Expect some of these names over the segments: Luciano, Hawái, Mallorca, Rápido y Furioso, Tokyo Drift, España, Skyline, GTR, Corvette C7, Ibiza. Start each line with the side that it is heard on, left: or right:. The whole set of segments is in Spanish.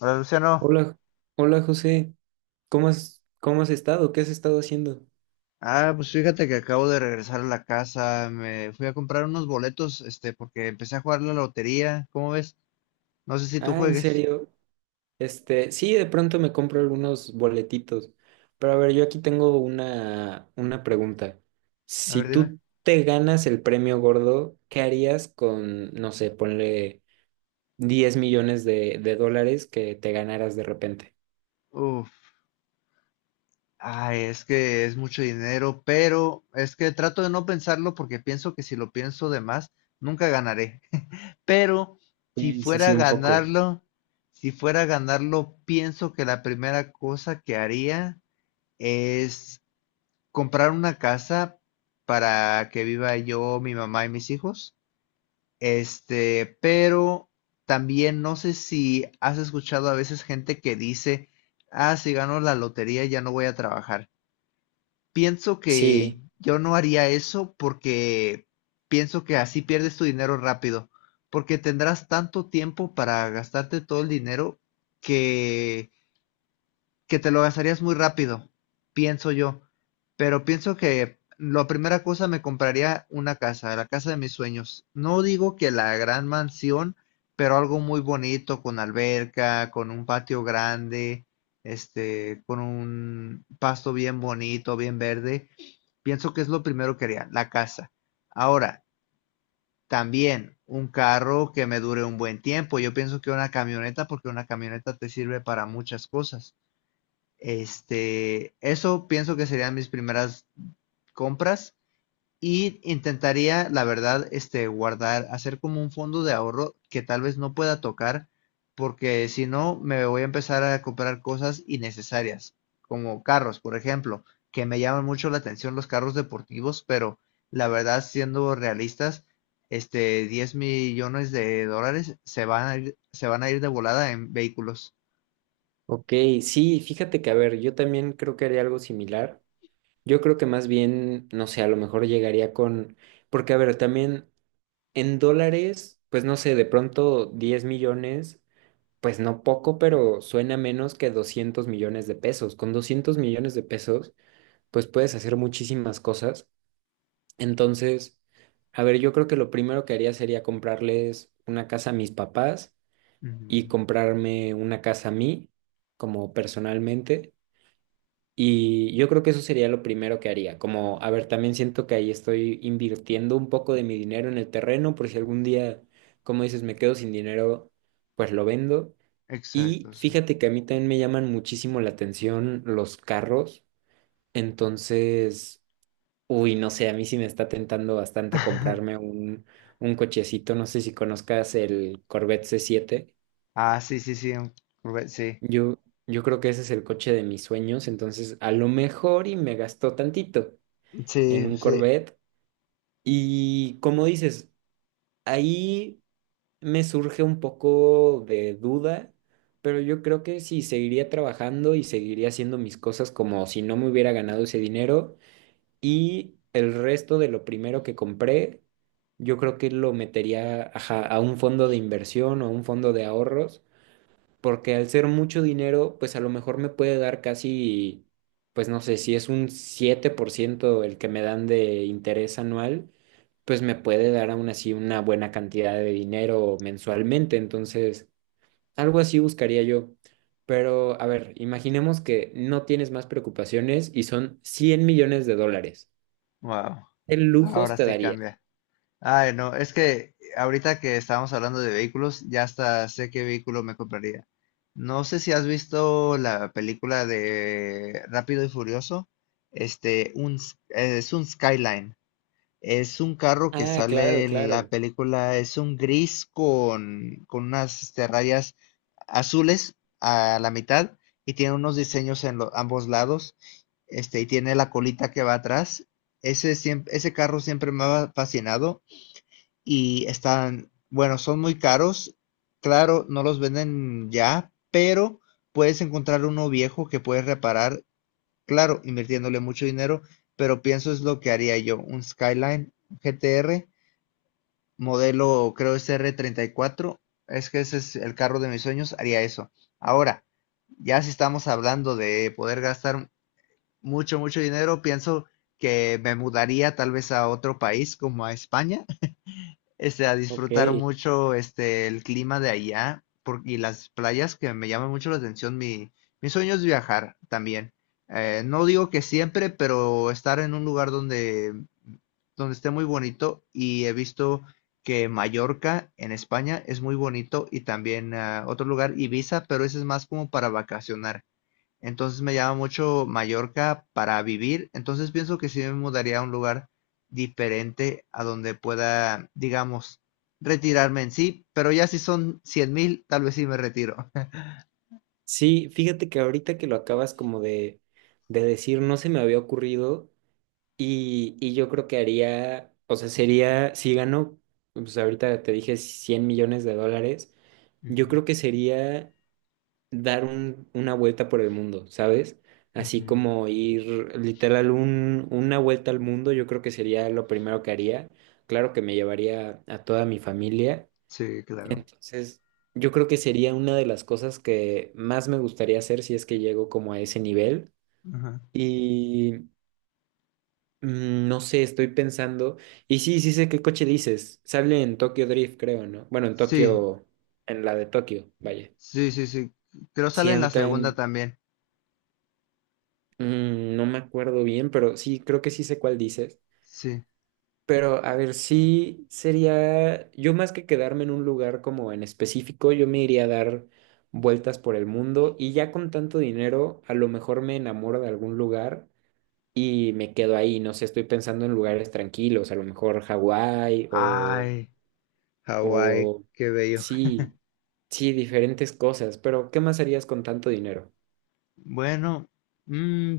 left: Hola Luciano.
right: Hola, hola José, ¿cómo has estado? ¿Qué has estado haciendo?
left: Ah, pues fíjate que acabo de regresar a la casa. Me fui a comprar unos boletos, este, porque empecé a jugar la lotería. ¿Cómo ves? No sé si tú
right: Ah, ¿en
left: juegues.
right: serio? Este, sí, de pronto me compro algunos boletitos, pero a ver, yo aquí tengo una pregunta.
left: A
right: Si
left: ver, dime.
right: tú te ganas el premio gordo, ¿qué harías con, no sé, ponle 10 millones de dólares que te ganaras de repente?
left: Uf. Ay, es que es mucho dinero, pero es que trato de no pensarlo porque pienso que si lo pienso de más, nunca ganaré. Pero si
right: Sí, sí,
left: fuera a
right: sí, un poco.
left: ganarlo, si fuera a ganarlo, pienso que la primera cosa que haría es comprar una casa para que viva yo, mi mamá y mis hijos. Este, pero también no sé si has escuchado a veces gente que dice, ah, si gano la lotería ya no voy a trabajar. Pienso que
right: Sí,
left: yo no haría eso porque pienso que así pierdes tu dinero rápido, porque tendrás tanto tiempo para gastarte todo el dinero que que te lo gastarías muy rápido, pienso yo. Pero pienso que la primera cosa me compraría una casa, la casa de mis sueños. No digo que la gran mansión, pero algo muy bonito, con alberca, con un patio grande, este, con un pasto bien bonito, bien verde. Pienso que es lo primero que haría, la casa. Ahora, también un carro que me dure un buen tiempo. Yo pienso que una camioneta, porque una camioneta te sirve para muchas cosas. Este, eso pienso que serían mis primeras compras y intentaría, la verdad, este, guardar, hacer como un fondo de ahorro que tal vez no pueda tocar porque si no me voy a empezar a comprar cosas innecesarias, como carros, por ejemplo, que me llaman mucho la atención los carros deportivos, pero la verdad, siendo realistas, este 10 millones de dólares se van a ir, se van a ir de volada en vehículos.
right: ok, sí, fíjate que, a ver, yo también creo que haría algo similar. Yo creo que más bien, no sé, a lo mejor llegaría con, porque a ver, también en dólares, pues no sé, de pronto 10 millones, pues no poco, pero suena menos que 200 millones de pesos. Con 200 millones de pesos, pues puedes hacer muchísimas cosas. Entonces, a ver, yo creo que lo primero que haría sería comprarles una casa a mis papás y
left: Ujú.
right: comprarme una casa a mí, como personalmente. Y yo creo que eso sería lo primero que haría. Como, a ver, también siento que ahí estoy invirtiendo un poco de mi dinero en el terreno, por si algún día, como dices, me quedo sin dinero, pues lo vendo. Y
left: Exacto, sí.
right: fíjate que a mí también me llaman muchísimo la atención los carros. Entonces, uy, no sé, a mí sí me está tentando bastante un cochecito. No sé si conozcas el Corvette C7.
left: Ah, sí, sí, sí, sí.
right: Yo, yo creo que ese es el coche de mis sueños. Entonces, a lo mejor y me gastó tantito en
left: Sí,
right: un
left: sí.
right: Corvette. Y como dices, ahí me surge un poco de duda, pero yo creo que sí, seguiría trabajando y seguiría haciendo mis cosas como si no me hubiera ganado ese dinero. Y el resto de lo primero que compré, yo creo que lo metería ajá, a un fondo de inversión o un fondo de ahorros porque al ser mucho dinero, pues a lo mejor me puede dar casi, pues no sé, si es un 7% el que me dan de interés anual, pues me puede dar aún así una buena cantidad de dinero mensualmente. Entonces, algo así buscaría yo. Pero, a ver, imaginemos que no tienes más preocupaciones y son 100 millones de dólares.
left: Wow.
right: ¿Qué
left: Ahora
right: lujos te
left: sí
right: darías?
left: cambia. Ay, no, es que ahorita que estábamos hablando de vehículos, ya hasta sé qué vehículo me compraría. No sé si has visto la película de Rápido y Furioso. Es un Skyline. Es un carro que
right: Ah,
left: sale
right: claro,
left: en la
right: claro.
left: película, es un gris con unas este, rayas azules a la mitad y tiene unos diseños ambos lados, este, y tiene la colita que va atrás. Ese carro siempre me ha fascinado y están, bueno, son muy caros. Claro, no los venden ya, pero puedes encontrar uno viejo que puedes reparar claro, invirtiéndole mucho dinero, pero pienso es lo que haría yo, un Skyline GTR, modelo creo es R34, es que ese es el carro de mis sueños, haría eso. Ahora, ya si estamos hablando de poder gastar mucho, mucho dinero, pienso que me mudaría tal vez a otro país como a España este, a
right: Ok.
left: disfrutar mucho este, el clima de allá y las playas que me llaman mucho la atención. Mi sueño es viajar también. No digo que siempre, pero estar en un lugar donde, donde esté muy bonito y he visto que Mallorca en España es muy bonito y también ah, otro lugar, Ibiza, pero ese es más como para vacacionar. Entonces me llama mucho Mallorca para vivir. Entonces pienso que sí me mudaría a un lugar diferente a donde pueda, digamos, retirarme en sí. Pero ya si son 100 mil, tal vez sí me retiro.
right: Sí, fíjate que ahorita que lo acabas como de decir, no se me había ocurrido y yo creo que haría, o sea, sería, si gano, pues ahorita te dije 100 millones de dólares, yo
left: Ujú,
right: creo que sería dar una vuelta por el mundo, ¿sabes? Así
left: ujú.
right: como ir literal una vuelta al mundo, yo creo que sería lo primero que haría. Claro que me llevaría a toda mi familia,
left: Sí, claro.
right: entonces, yo creo que sería una de las cosas que más me gustaría hacer si es que llego como a ese nivel.
left: Ajá.
right: Y mm, no sé, estoy pensando. Y sí, sí sé qué coche dices. Sale en Tokyo Drift, creo, ¿no? Bueno, en
left: Sí,
right: Tokio, en la de Tokio, vaya.
left: sí, sí, sí. Creo
right: Sí,
left: sale
right: a
left: en
right: mí
left: la segunda
right: también
left: también.
right: no me acuerdo bien, pero sí, creo que sí sé cuál dices.
left: Sí.
right: Pero a ver, sí sería, yo más que quedarme en un lugar como en específico, yo me iría a dar vueltas por el mundo y ya con tanto dinero, a lo mejor me enamoro de algún lugar y me quedo ahí, no sé, estoy pensando en lugares tranquilos, a lo mejor Hawái
left: Ay, Hawái,
right: o
left: qué bello.
right: sí, sí, diferentes cosas, pero ¿qué más harías con tanto dinero?
left: Bueno, mm,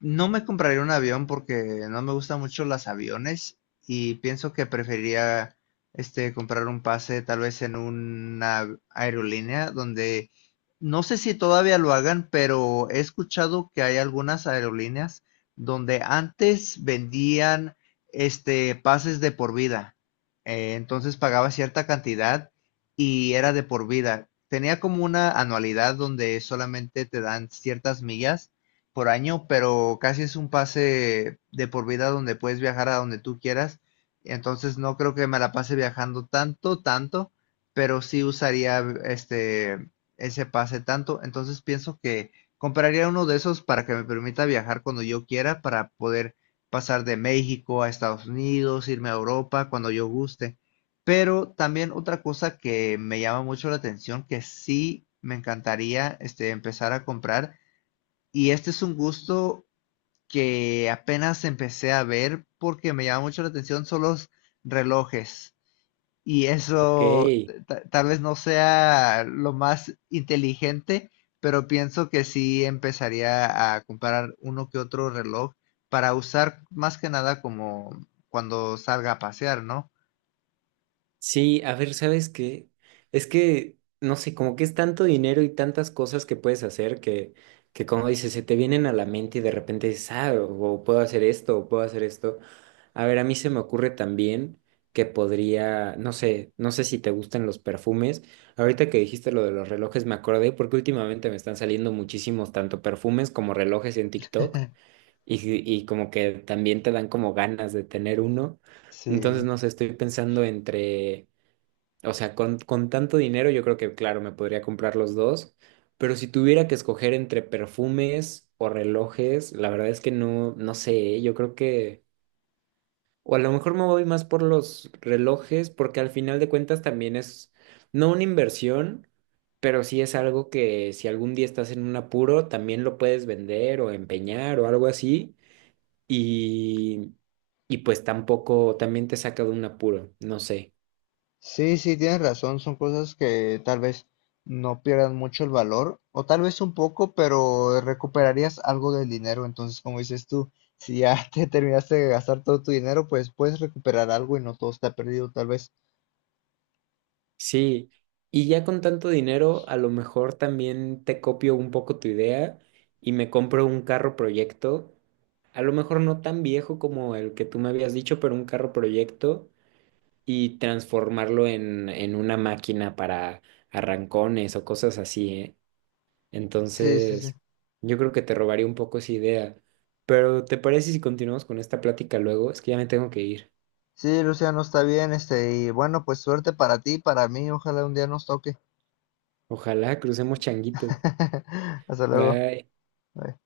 left: no me compraría un avión porque no me gustan mucho los aviones y pienso que preferiría este comprar un pase tal vez en una aerolínea donde no sé si todavía lo hagan, pero he escuchado que hay algunas aerolíneas donde antes vendían este pases de por vida. Entonces pagaba cierta cantidad y era de por vida. Tenía como una anualidad donde solamente te dan ciertas millas por año, pero casi es un pase de por vida donde puedes viajar a donde tú quieras. Entonces no creo que me la pase viajando tanto, tanto, pero sí usaría este ese pase tanto. Entonces pienso que compraría uno de esos para que me permita viajar cuando yo quiera, para poder pasar de México a Estados Unidos, irme a Europa cuando yo guste. Pero también otra cosa que me llama mucho la atención, que sí me encantaría este, empezar a comprar, y este es un gusto que apenas empecé a ver porque me llama mucho la atención son los relojes. Y
right: Ok.
left: eso tal vez no sea lo más inteligente, pero pienso que sí empezaría a comprar uno que otro reloj para usar más que nada como cuando salga a pasear, ¿no?
right: Sí, a ver, ¿sabes qué? Es que, no sé, como que es tanto dinero y tantas cosas que puedes hacer que como dices, se te vienen a la mente y de repente dices, ah, o puedo hacer esto, o puedo hacer esto. A ver, a mí se me ocurre también que podría, no sé, no sé si te gustan los perfumes. Ahorita que dijiste lo de los relojes, me acordé porque últimamente me están saliendo muchísimos, tanto perfumes como relojes en TikTok y, y como que también te dan como ganas de tener uno. Entonces,
left: Sí.
right: no sé, estoy pensando entre. O sea, con tanto dinero yo creo que, claro, me podría comprar los dos, pero si tuviera que escoger entre perfumes o relojes, la verdad es que no sé, ¿eh? Yo creo que, o a lo mejor me voy más por los relojes, porque al final de cuentas también es, no una inversión, pero sí es algo que si algún día estás en un apuro, también lo puedes vender o empeñar o algo así, y, y pues tampoco, también te saca de un apuro, no sé.
left: Sí, sí, tienes razón, son cosas que tal vez no pierdan mucho el valor, o tal vez un poco, pero recuperarías algo del dinero. Entonces, como dices tú, si ya te terminaste de gastar todo tu dinero, pues puedes recuperar algo y no todo está perdido, tal vez.
right: Sí, y ya con tanto dinero, a lo mejor también te copio un poco tu idea y me compro un carro proyecto, a lo mejor no tan viejo como el que tú me habías dicho, pero un carro proyecto y transformarlo en una máquina para arrancones o cosas así, ¿eh?
left: Sí, sí, sí.
right: Entonces, yo creo que te robaría un poco esa idea. Pero ¿te parece si continuamos con esta plática luego? Es que ya me tengo que ir.
left: Sí, Luciano, está bien, este, y bueno, pues suerte para ti, para mí, ojalá un día nos toque.
right: Ojalá crucemos changuitos.
left: Hasta luego.
right: Bye.
left: Bye.